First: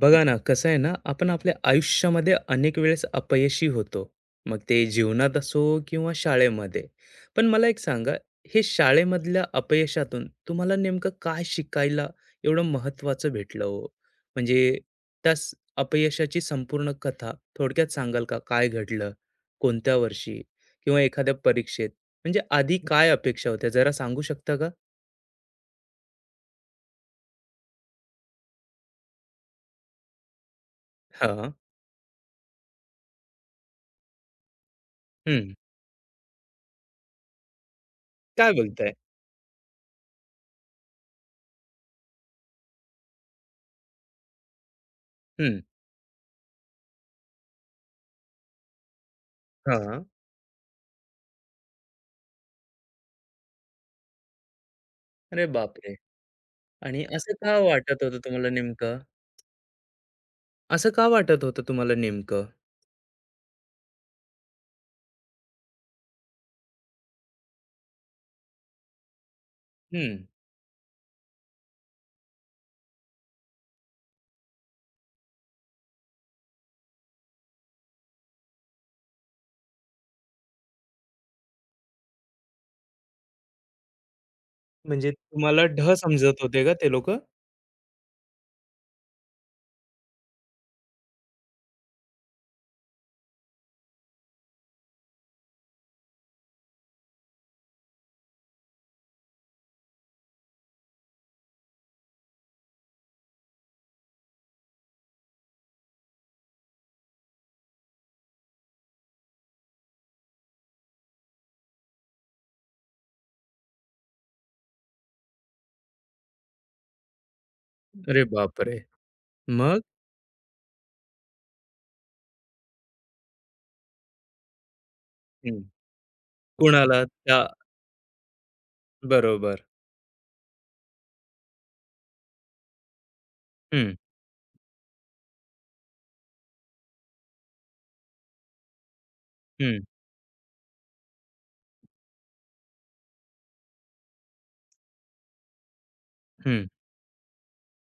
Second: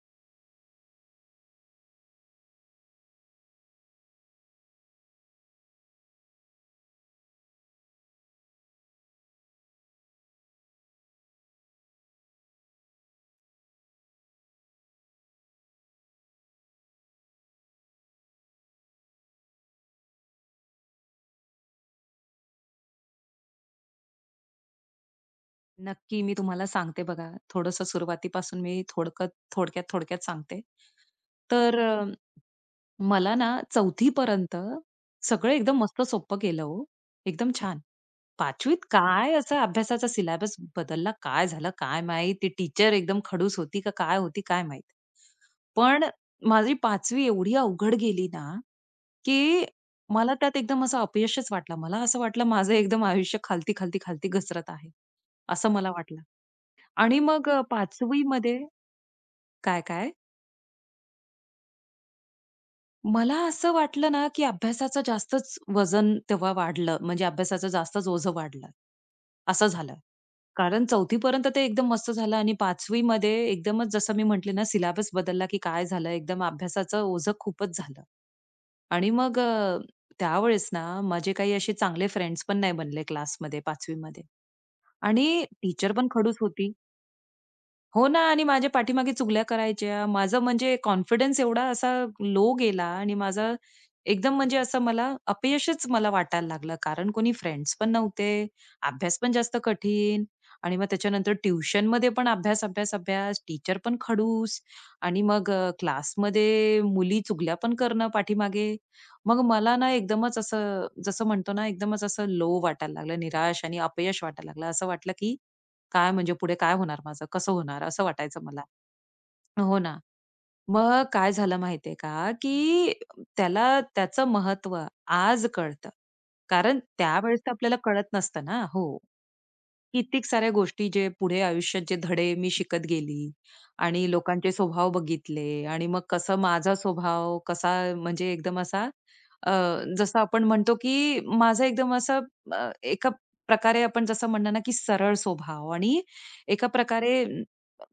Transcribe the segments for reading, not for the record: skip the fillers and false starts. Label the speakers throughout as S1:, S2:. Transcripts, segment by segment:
S1: बघा ना, कसं आहे ना, आपण आपल्या आयुष्यामध्ये अनेक वेळेस अपयशी होतो. मग ते जीवनात असो किंवा शाळेमध्ये. पण मला एक सांगा, हे शाळेमधल्या अपयशातून तुम्हाला नेमकं काय शिकायला एवढं महत्त्वाचं भेटलं हो? म्हणजे त्या अपयशाची संपूर्ण कथा थोडक्यात सांगाल का? काय घडलं? कोणत्या वर्षी? किंवा एखाद्या परीक्षेत? म्हणजे आधी काय अपेक्षा होत्या जरा सांगू शकता का?
S2: नक्की, मी तुम्हाला सांगते बघा. थोडंसं सुरुवातीपासून मी थोडक्यात सांगते.
S1: हा.
S2: तर अ, मला ना 4थी पर्यंत सगळं
S1: हम्म.
S2: एकदम मस्त सोपं गेलं हो. एकदम छान.
S1: काय
S2: 5वी
S1: बोलताय?
S2: काय असा अभ्यासाचा सिलेबस बदलला, काय झालं काय माहीत? ती टीचर एकदम खडूस होती का काय होती काय माहीत?
S1: हम्म.
S2: पण माझी 5वी एवढी अवघड गेली ना, की
S1: हा.
S2: मला त्यात एकदम असं अपयशच वाटलं. मला असं वाटलं माझं एकदम आयुष्य खालती, खालती, खालती घसरत आहे,
S1: अरे
S2: असं मला
S1: बापरे.
S2: वाटलं.
S1: आणि
S2: आणि
S1: असं
S2: मग
S1: का वाटत होतं
S2: 5वी
S1: तुम्हाला
S2: मध्ये
S1: नेमकं?
S2: काय-काय?
S1: असं का वाटत होतं तुम्हाला नेमकं?
S2: मला असं वाटलं ना, की अभ्यासाचं जास्तच वजन तेव्हा वाढलं. म्हणजे अभ्यासाचं जास्तच ओझं वाढलं. असं झालं.
S1: हं.
S2: कारण 4थी पर्यंत ते एकदम मस्त झालं आणि 5वी मध्ये एकदमच जसं मी म्हटले ना, सिलेबस बदलला, की काय झालं एकदम अभ्यासाचं ओझं खूपच झालं. आणि मग त्यावेळेस ना, माझे काही असे चांगले फ्रेंड्स पण नाही बनले क्लासमध्ये 5वी मध्ये
S1: म्हणजे
S2: आणि
S1: तुम्हाला
S2: टीचर
S1: ढ
S2: पण खडूस
S1: समजत होते
S2: होती.
S1: का ते लोकं?
S2: हो ना आणि माझ्या पाठीमागे चुगल्या करायच्या. माझं म्हणजे कॉन्फिडन्स एवढा असा लो गेला आणि माझा एकदम म्हणजे असं मला अपयशच वाटायला लागलं. कारण कोणी फ्रेंड्स पण नव्हते, अभ्यास पण जास्त कठीण आणि मग त्याच्यानंतर ट्युशनमध्ये पण अभ्यास, अभ्यास, अभ्यास. टीचर पण खडूस आणि मग क्लासमध्ये मुली चुगल्या पण करणं पाठीमागे. मग मला ना एकदमच असं जसं म्हणतो ना, एकदमच असं लो वाटायला लागलं, निराश आणि अपयश वाटायला लागलं. असं वाटलं की काय म्हणजे पुढे काय होणार माझं? कसं होणार? असं
S1: अरे
S2: वाटायचं मला.
S1: बापरे!
S2: हो
S1: मग?
S2: ना. मग काय झालं माहितीये का, की त्याला त्याचं महत्व आज
S1: हं.
S2: कळतं. कारण
S1: कुणाला? त्या
S2: त्यावेळेस तर आपल्याला कळत नसतं ना. हो.
S1: बरोबर.
S2: कित्येक साऱ्या गोष्टी जे पुढे आयुष्यात जे धडे मी शिकत गेली
S1: हं,
S2: आणि लोकांचे स्वभाव बघितले आणि मग कसं माझा स्वभाव कसा म्हणजे एकदम असा अ,
S1: हं,
S2: जसं आपण म्हणतो की माझा एकदम असा एका प्रकारे आपण जसं म्हणणार ना की सरळ स्वभाव आणि
S1: हं.
S2: एका प्रकारे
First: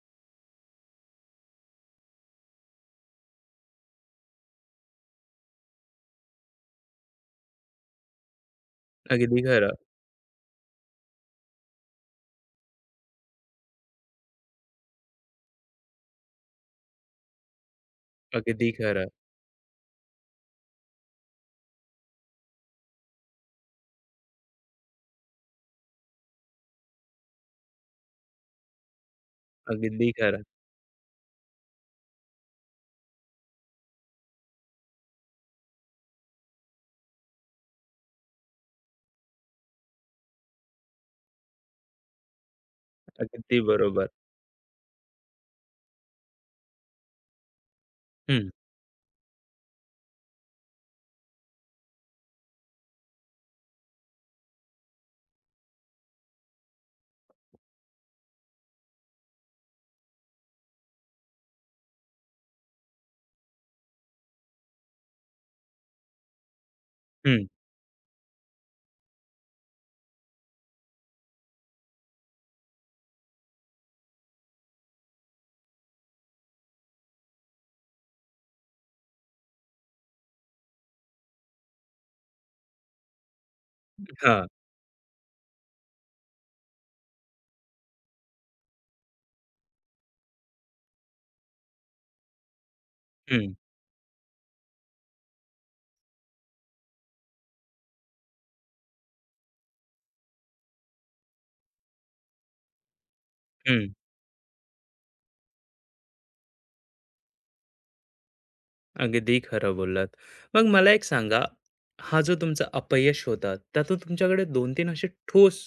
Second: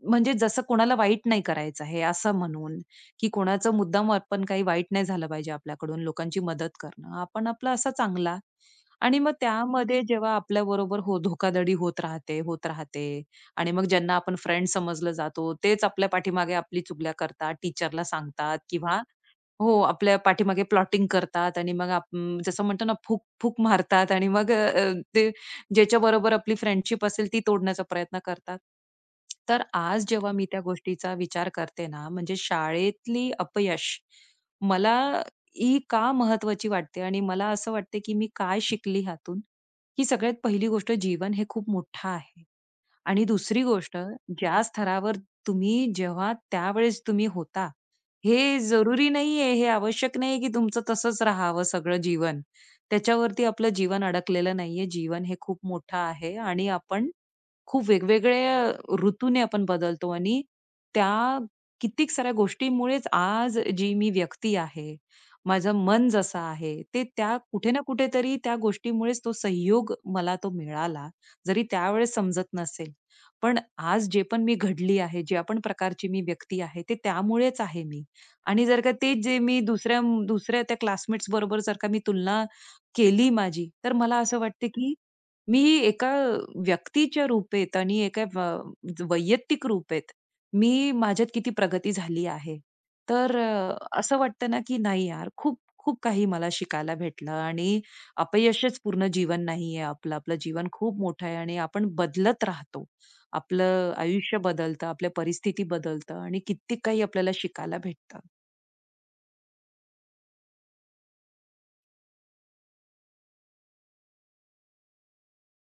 S2: म्हणजे जसं कोणाला वाईट नाही करायचं आहे असं म्हणून की कोणाचं मुद्दाम आपण काही वाईट नाही झालं पाहिजे आपल्याकडून लोकांची मदत करणं आपण आपला असा चांगला आणि मग
S1: अगदी खरं,
S2: त्यामध्ये जेव्हा आपल्याबरोबर हो धोकाधडी होत राहते, होत राहते आणि मग ज्यांना आपण फ्रेंड समजलं जातो, तेच आपल्या पाठीमागे आपली चुगल्या करतात, टीचरला सांगतात
S1: अगदी
S2: किंवा
S1: खरं,
S2: हो, आपल्या पाठीमागे प्लॉटिंग करतात आणि मग जसं म्हणतो ना, फूक-फूक मारतात आणि मग अ, अ, ते ज्याच्याबरोबर आपली फ्रेंडशिप असेल ती तोडण्याचा प्रयत्न करतात. तर आज
S1: अगदी
S2: जेव्हा
S1: खरं,
S2: मी त्या गोष्टीचा विचार करते ना, म्हणजे शाळेतली अपयश मला ही का महत्त्वाची वाटते आणि मला असं वाटते, की मी काय शिकली ह्यातून, की सगळ्यात पहिली गोष्ट जीवन हे खूप मोठं आहे. आणि
S1: अगदी
S2: दुसरी गोष्ट,
S1: बरोबर.
S2: ज्या स्तरावर तुम्ही जेव्हा त्यावेळेस तुम्ही होता,
S1: हं,
S2: हे जरुरी नाहीये, हे आवश्यक नाहीये, की तुमचं तसंच राहावं सगळं जीवन. त्याच्यावरती आपलं जीवन अडकलेलं नाहीये. जीवन हे खूप मोठं आहे आणि आपण खूप वेगवेगळ्या ऋतूने आपण बदलतो आणि त्या कित्येक साऱ्या गोष्टीमुळेच आज जी मी व्यक्ती आहे, माझं मन जसं आहे, ते त्या
S1: हं.
S2: कुठे ना कुठेतरी त्या गोष्टीमुळेच तो सहयोग मला तो मिळाला. जरी त्यावेळेस समजत नसेल. पण आज जे पण मी घडली आहे, जे आपण प्रकारची मी व्यक्ती आहे, ते त्यामुळेच आहे मी. आणि जर का तेच जे मी दुसऱ्या दुसऱ्या त्या क्लासमेट्स बरोबर जर का मी तुलना केली माझी, तर मला असं
S1: हां.
S2: वाटतं की मी एका व्यक्तीच्या रूपेत आणि एका व- वैयक्तिक रूपेत मी माझ्यात किती प्रगती झाली आहे. तर
S1: हं,
S2: असं वाटतं ना की नाही यार खूप खूप काही मला शिकायला भेटलं आणि अपयशच पूर्ण जीवन नाहीये आपलं. आपलं जीवन खूप मोठं आहे आणि आपण बदलत राहतो. आपलं
S1: हं.
S2: आयुष्य बदलतं, आपल्या परिस्थिती बदलतं आणि कित्येक काही आपल्याला शिकायला भेटतं.
S1: अगदी खरं बोललात. मग मला एक सांगा, हा जो तुमचा अपयश होता, त्यातून तुमच्याकडे 2-3 असे ठोस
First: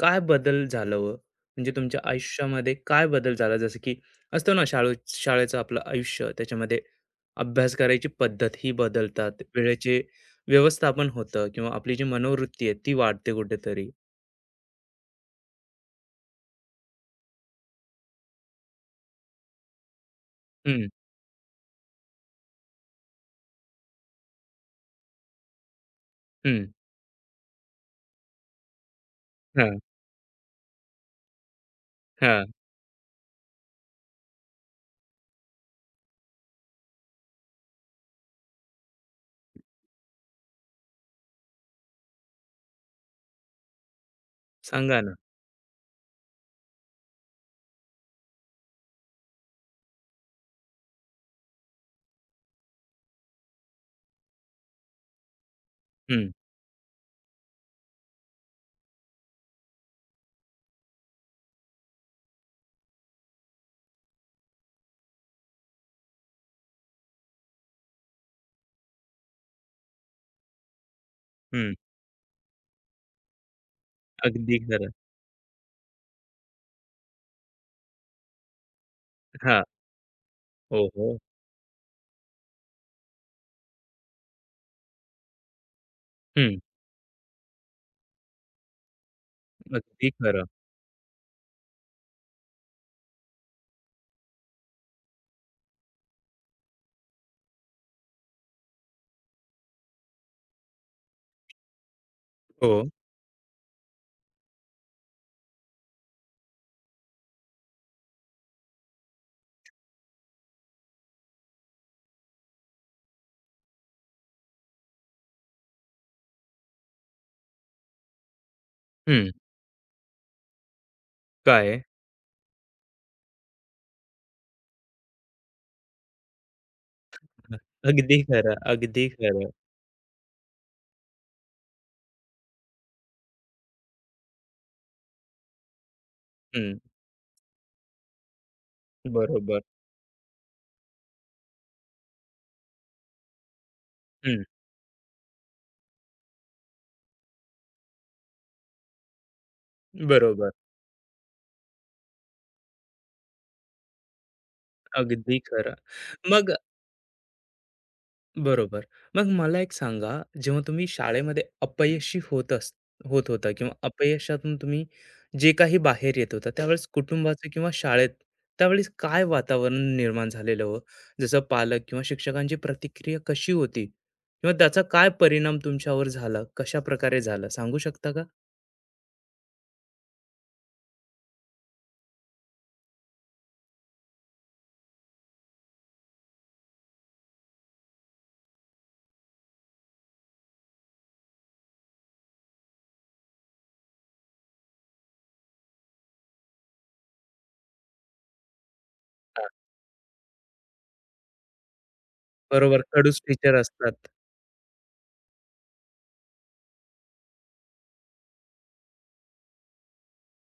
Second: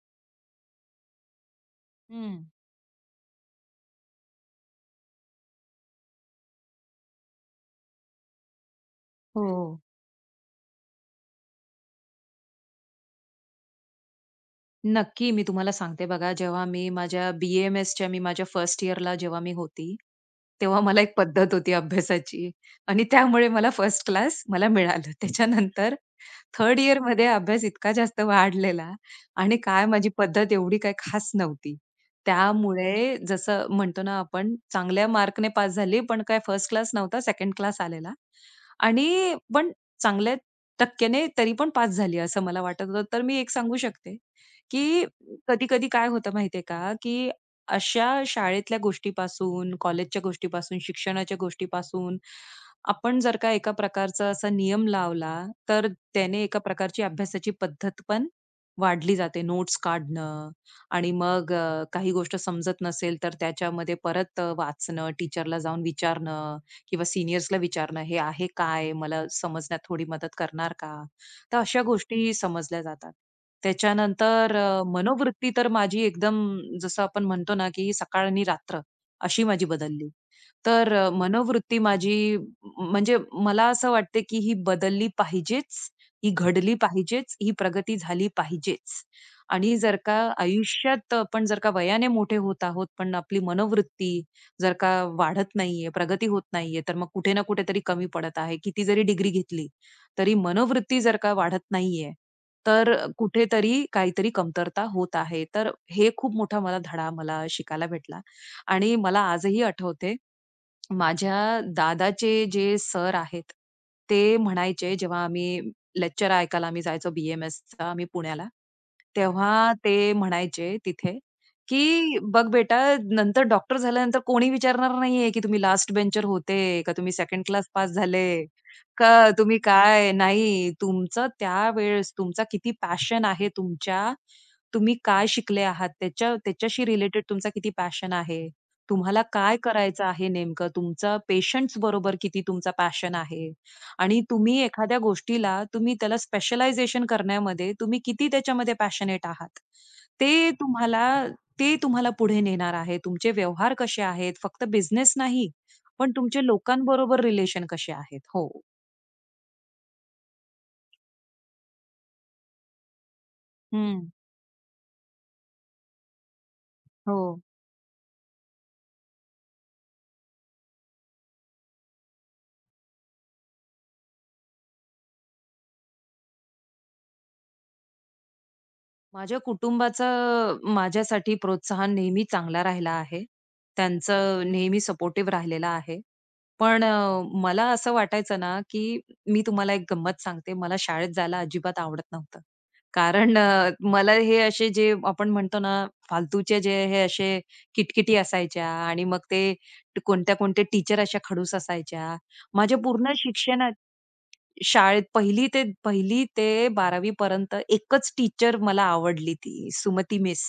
S1: काय बदल झालं हो? म्हणजे तुमच्या
S2: हम्म.
S1: आयुष्यामध्ये काय बदल झाला? जसं की असतो ना शाळू शाळेचं आपलं आयुष्य, त्याच्यामध्ये अभ्यास करायची पद्धत ही बदलतात,
S2: हो
S1: वेळेचे व्यवस्थापन होतं किंवा आपली जी मनोवृत्ती आहे, ती वाढते कुठेतरी.
S2: नक्की. मी तुम्हाला सांगते बघा, जेव्हा मी माझ्या बी-ए-एम-एसच्या मी माझ्या फर्स्ट इयरला जेव्हा मी होती, तेव्हा
S1: हं,
S2: मला एक पद्धत होती अभ्यासाची आणि त्यामुळे मला फर्स्ट क्लास मला मिळालं. त्याच्यानंतर
S1: हं.
S2: थर्ड इयरमध्ये अभ्यास इतका जास्त वाढलेला आणि
S1: हां,
S2: काय माझी पद्धत एवढी काही खास नव्हती.
S1: हां.
S2: त्यामुळे जसं म्हणतो ना आपण चांगल्या मार्कने पास झाली, पण काय फर्स्ट क्लास नव्हता, सेकंड क्लास आलेला आणि पण चांगल्या टक्क्याने तरी पण पास झाली असं मला वाटत होतं. तर मी एक सांगू शकते,
S1: सांगा
S2: की
S1: ना.
S2: कधी-कधी काय होतं माहितीये का, की अशा शाळेतल्या गोष्टीपासून, कॉलेजच्या गोष्टीपासून, शिक्षणाच्या गोष्टीपासून आपण जर का एका प्रकारचा असा नियम लावला, तर
S1: हं,
S2: त्याने एका प्रकारची अभ्यासाची पद्धत पण वाढली जाते. नोट्स काढणं आणि मग काही गोष्ट समजत नसेल, तर त्याच्यामध्ये परत वाचणं, टीचरला जाऊन विचारणं किंवा सीनियर्सला विचारणं, "हे आहे काय? मला समजण्यात थोडी मदत करणार का?" तर
S1: हं.
S2: अशा गोष्टी समजल्या जातात. त्याच्यानंतर
S1: अगदी खरं.
S2: मनोवृत्ती तर माझी एकदम जसं आपण म्हणतो ना, की सकाळ आणि रात्र अशी
S1: हां.
S2: माझी बदलली.
S1: हो,
S2: तर
S1: हो.
S2: म्हणजे मला असं वाटते, की ही बदलली पाहिजेच, ही
S1: हं.
S2: घडली पाहिजेच, ही प्रगती झाली पाहिजेच. आणि जर
S1: अगदी
S2: का
S1: खरं.
S2: आयुष्यात आपण जर का वयाने मोठे होत आहोत, पण आपली मनोवृत्ती जर का वाढत नाहीये, प्रगती होत नाहीये, तर मग कुठे ना कुठेतरी कमी पडत आहे. किती जरी डिग्री घेतली, तरी मनोवृत्ती जर का वाढत नाहीये,
S1: हो.
S2: तर कुठेतरी काहीतरी कमतरता होत आहे. तर हे खूप मोठा मला धडा शिकायला भेटला आणि मला आजही आठवते, माझ्या दादाचे जे सर आहेत, ते म्हणायचे जेव्हा आम्ही लेक्चर ऐकायला आम्ही जायचो बी-एम-एसचा आम्ही पुण्याला.
S1: हं.
S2: तेव्हा ते म्हणायचे तिथे,
S1: काय आहे?
S2: की "बघ बेटा नंतर डॉक्टर झाल्यानंतर कोणी विचारणार नाहीये, की तुम्ही लास्ट बेंचर होते, का तुम्ही सेकंड
S1: हं,
S2: क्लास पास
S1: अगदी
S2: झाले,
S1: खरं, अगदी
S2: का
S1: खरं.
S2: तुम्ही काय नाही. तुमचं त्यावेळेस तुमचा किती पॅशन आहे तुमच्या तुम्ही काय शिकले आहात त्याच्या
S1: हं,
S2: त्याच्याशी रिलेटेड तुमचा किती पॅशन आहे. तुम्हाला काय
S1: बरोबर.
S2: करायचं आहे नेमकं? तुमचा पेशंट्स बरोबर किती तुमचा पॅशन आहे आणि
S1: हं,
S2: तुम्ही एखाद्या गोष्टीला तुम्ही त्याला स्पेशलायझेशन करण्यामध्ये तुम्ही किती त्याच्यामध्ये पॅशनेट आहात.
S1: बरोबर.
S2: ते तुम्हाला ते तुम्हाला पुढे नेणार आहे. तुमचे व्यवहार कसे आहेत? फक्त बिझनेस
S1: अगदी
S2: नाही,
S1: खरं.
S2: पण तुमचे
S1: मग
S2: लोकांबरोबर रिलेशन कसे आहेत? हो.
S1: बरोबर. मग मला एक सांगा, जेव्हा तुम्ही शाळेमध्ये अपयशी होत होता किंवा
S2: हं.
S1: अपयशातून तुम्ही जे काही बाहेर येत होता, त्यावेळेस
S2: हो.
S1: कुटुंबाचं किंवा शाळेत, त्यावेळेस काय वातावरण निर्माण झालेलं हो? जसं पालक किंवा शिक्षकांची प्रतिक्रिया कशी होती? किंवा त्याचा काय परिणाम तुमच्यावर झाला? कशाप्रकारे झाला? सांगू शकता का?
S2: माझ्या कुटुंबाचं माझ्यासाठी प्रोत्साहन नेहमी चांगला राहिला आहे. त्यांचं नेहमी सपोर्टिव्ह राहिलेला आहे. पण मला असं वाटायचं ना, की मी तुम्हाला एक गंमत सांगते. मला शाळेत जायला अजिबात आवडत नव्हतं. कारण मला हे असे जे आपण म्हणतो ना, फालतूचे जे हे असे किटकिटी असायच्या आणि मग
S1: हां,
S2: ते कोणत्या-कोणत्या टीचर अशा खडूस असायच्या. माझ्या
S1: बरोबर.
S2: पूर्ण
S1: खडूस टीचर
S2: शिक्षणा
S1: असतात.
S2: शाळेत 1ली ते 12वी पर्यंत एकच टीचर मला आवडली ती सुमती मिस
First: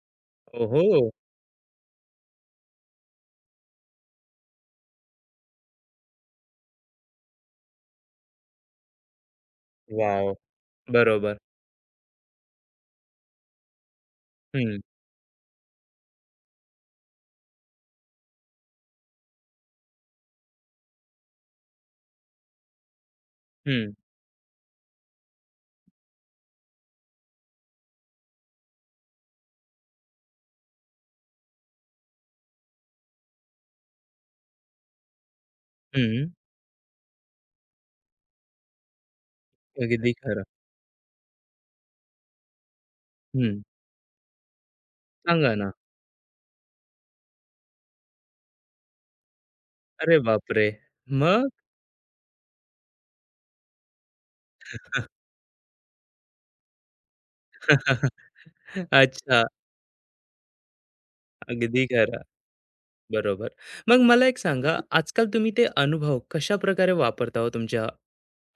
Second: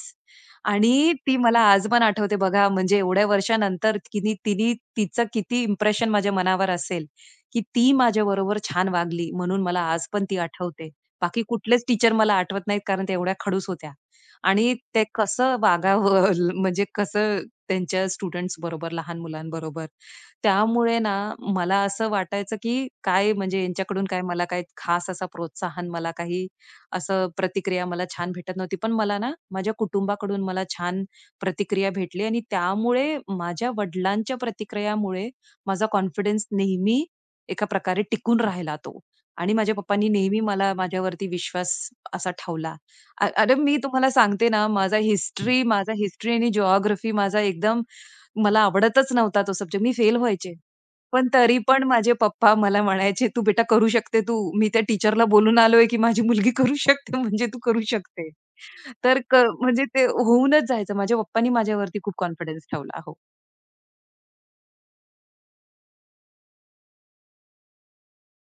S1: ओहो!
S2: आणि ती मला आज पण आठवते बघा, म्हणजे एवढ्या वर्षानंतर किनी तिनी तिचं किती इम्प्रेशन माझ्या मनावर असेल, की ती माझ्याबरोबर छान वागली म्हणून मला आज पण
S1: वॉव!
S2: ती आठवते.
S1: बरोबर.
S2: बाकी कुठलेच टीचर मला आठवत नाहीत कारण त्या एवढ्या खडूस होत्या आणि
S1: हं,
S2: ते कसं वागावं म्हणजे कसं त्यांच्या स्टुडंट्स बरोबर, लहान मुलांबरोबर त्यामुळे ना मला असं वाटायचं की काय म्हणजे
S1: हं,
S2: यांच्याकडून काय मला काही खास असा प्रोत्साहन मला काही असं प्रतिक्रिया मला छान भेटत नव्हती. पण मला ना माझ्या कुटुंबाकडून मला छान प्रतिक्रिया भेटली आणि त्यामुळे माझ्या वडिलांच्या प्रतिक्रियामुळे माझा
S1: हं.
S2: कॉन्फिडन्स नेहमी एका प्रकारे टिकून राहिला तो. आणि माझ्या पप्पांनी
S1: अगदी
S2: नेहमी
S1: खरं.
S2: मला माझ्यावरती विश्वास असा ठेवला.
S1: हं.
S2: मी तुम्हाला सांगते ना
S1: सांगा ना.
S2: माझा हिस्ट्री आणि जिओग्राफी माझा एकदम मला आवडतच नव्हता तो सब्जेक्ट. मी फेल
S1: अरे
S2: व्हायचे.
S1: बापरे!
S2: पण
S1: मग?
S2: तरी पण माझे पप्पा मला म्हणायचे, "तू बेटा करू शकते तू. मी त्या टीचरला बोलून आलोय, की माझी मुलगी करू शकते म्हणजे तू करू शकते." तर
S1: अच्छा.
S2: म्हणजे ते होऊनच जायचं. माझ्या पप्पांनी
S1: अगदी
S2: माझ्यावरती खूप
S1: खरं.
S2: कॉन्फिडन्स ठेवला. हो.
S1: बरोबर. मग मला एक सांगा, आजकाल तुम्ही ते अनुभव कशा प्रकारे वापरता हो तुमच्या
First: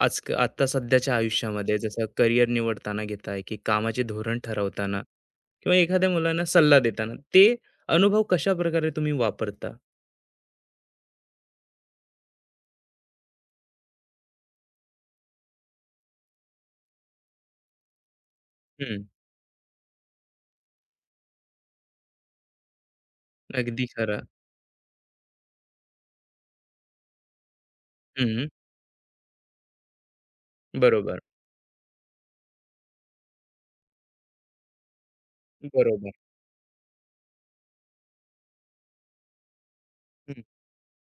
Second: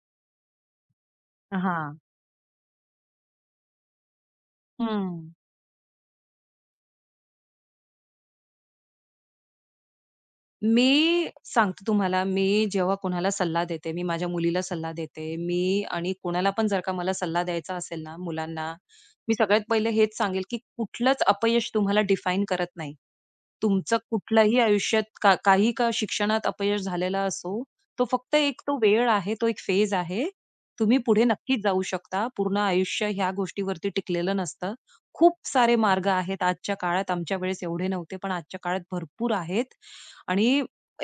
S1: आज आता सध्याच्या आयुष्यामध्ये?
S2: हां.
S1: जसं करियर निवडताना घेताय की कामाचे धोरण ठरवताना
S2: हं.
S1: किंवा एखाद्या मुलांना सल्ला देताना, ते अनुभव कशाप्रकारे तुम्ही वापरता?
S2: मी सांगते तुम्हाला, मी जेव्हा कोणाला सल्ला देते, मी माझ्या मुलीला सल्ला देते, मी आणि कोणाला पण जर का मला सल्ला द्यायचा असेल ना, मुलांना,
S1: हं.
S2: मी सगळ्यात पहिले हेच सांगेल, की कुठलंच अपयश तुम्हाला डिफाईन करत नाही.
S1: अगदी
S2: तुमचं
S1: खरं.
S2: कुठलंही आयुष्यात का काही का शिक्षणात अपयश झालेला असो, तो फक्त
S1: हं.
S2: एक तो वेळ आहे, तो एक फेज आहे. तुम्ही
S1: बरोबर.
S2: पुढे नक्कीच जाऊ शकता. पूर्ण आयुष्य ह्या गोष्टीवरती टिकलेलं नसतं. खूप सारे मार्ग
S1: बरोबर.
S2: आहेत आजच्या काळात. आमच्या वेळेस एवढे नव्हते, पण आजच्या काळात भरपूर आहेत.
S1: हं,
S2: आणि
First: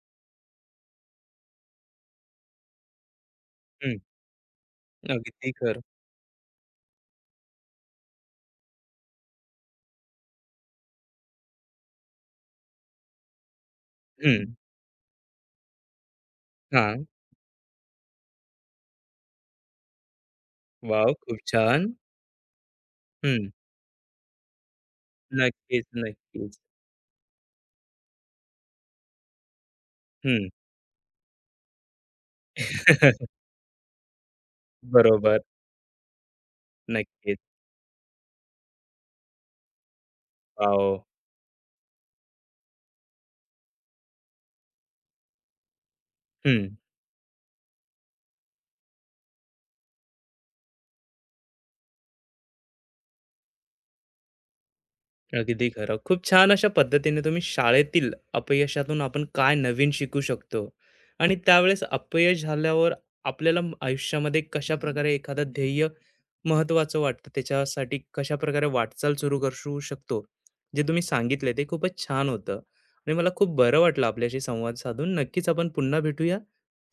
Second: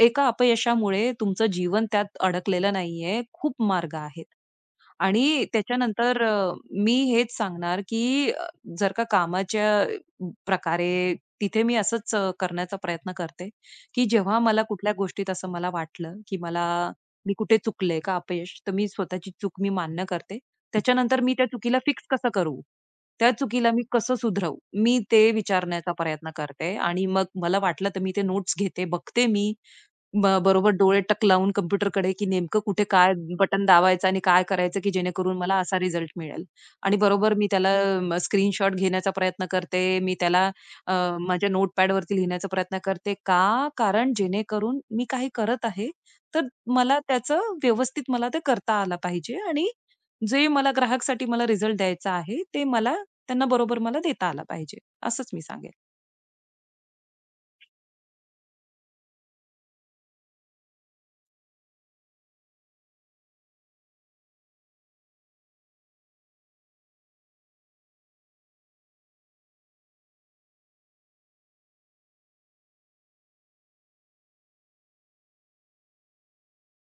S2: एका अपयशामुळे तुमचं जीवन त्यात अडकलेलं नाहीये. खूप मार्ग
S1: हं.
S2: आहेत. आणि
S1: अगदी खरं.
S2: त्याच्यानंतर मी हेच सांगणार, की जर का कामाच्या प्रकारे तिथे मी असंच करण्याचा प्रयत्न करते, की जेव्हा
S1: हं.
S2: मला कुठल्या गोष्टीत असं मला वाटलं, की मला
S1: हां.
S2: मी कुठे चुकले का अपयश, तर मी स्वतःची चूक मी मान्य करते.
S1: वॉव!
S2: त्याच्यानंतर मी
S1: खूप
S2: त्या चुकीला
S1: छान.
S2: फिक्स कसं करू? त्या
S1: हं.
S2: चुकीला मी कसं सुधरवू? मी ते
S1: नक्कीच,
S2: विचारण्याचा प्रयत्न
S1: नक्कीच.
S2: करते आणि मग मला वाटलं तर मी ते नोट्स घेते, बघते मी,
S1: हं.
S2: बरोबर डोळे टक लावून कॉम्प्युटरकडे, की नेमकं कुठे काय बटन दाबायचं आणि काय करायचं, की जेणेकरून
S1: बरोबर.
S2: मला असा रिझल्ट मिळेल. आणि बरोबर
S1: नक्कीच.
S2: मी त्याला स्क्रीनशॉट घेण्याचा प्रयत्न करते. मी त्याला
S1: वॉव!
S2: अ, माझ्या नोटपॅडवरती लिहिण्याचा प्रयत्न करते. का? कारण जेणेकरून मी काही करत आहे, तर
S1: हं.
S2: मला त्याचं व्यवस्थित मला ते करता आलं पाहिजे आणि जे मला ग्राहकसाठी मला रिझल्ट द्यायचा आहे, ते मला त्यांना बरोबर मला देता आला पाहिजे. असंच मी
S1: अगदी
S2: सांगेल.
S1: खरं. खूप छान. अशा पद्धतीने तुम्ही शाळेतील अपयशातून आपण काय नवीन शिकू शकतो आणि त्यावेळेस अपयश झाल्यावर आपल्याला आयुष्यामध्ये कशाप्रकारे एखादं ध्येय महत्त्वाचं वाटतं त्याच्यासाठी कशाप्रकारे वाटचाल सुरू करू शकतो, जे तुम्ही सांगितले ते खूपच छान होतं. आणि मला खूप बरं वाटलं आपल्याशी संवाद साधून. नक्कीच आपण पुन्हा भेटूया.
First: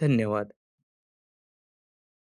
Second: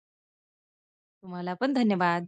S1: धन्यवाद.
S2: तुम्हाला पण धन्यवाद.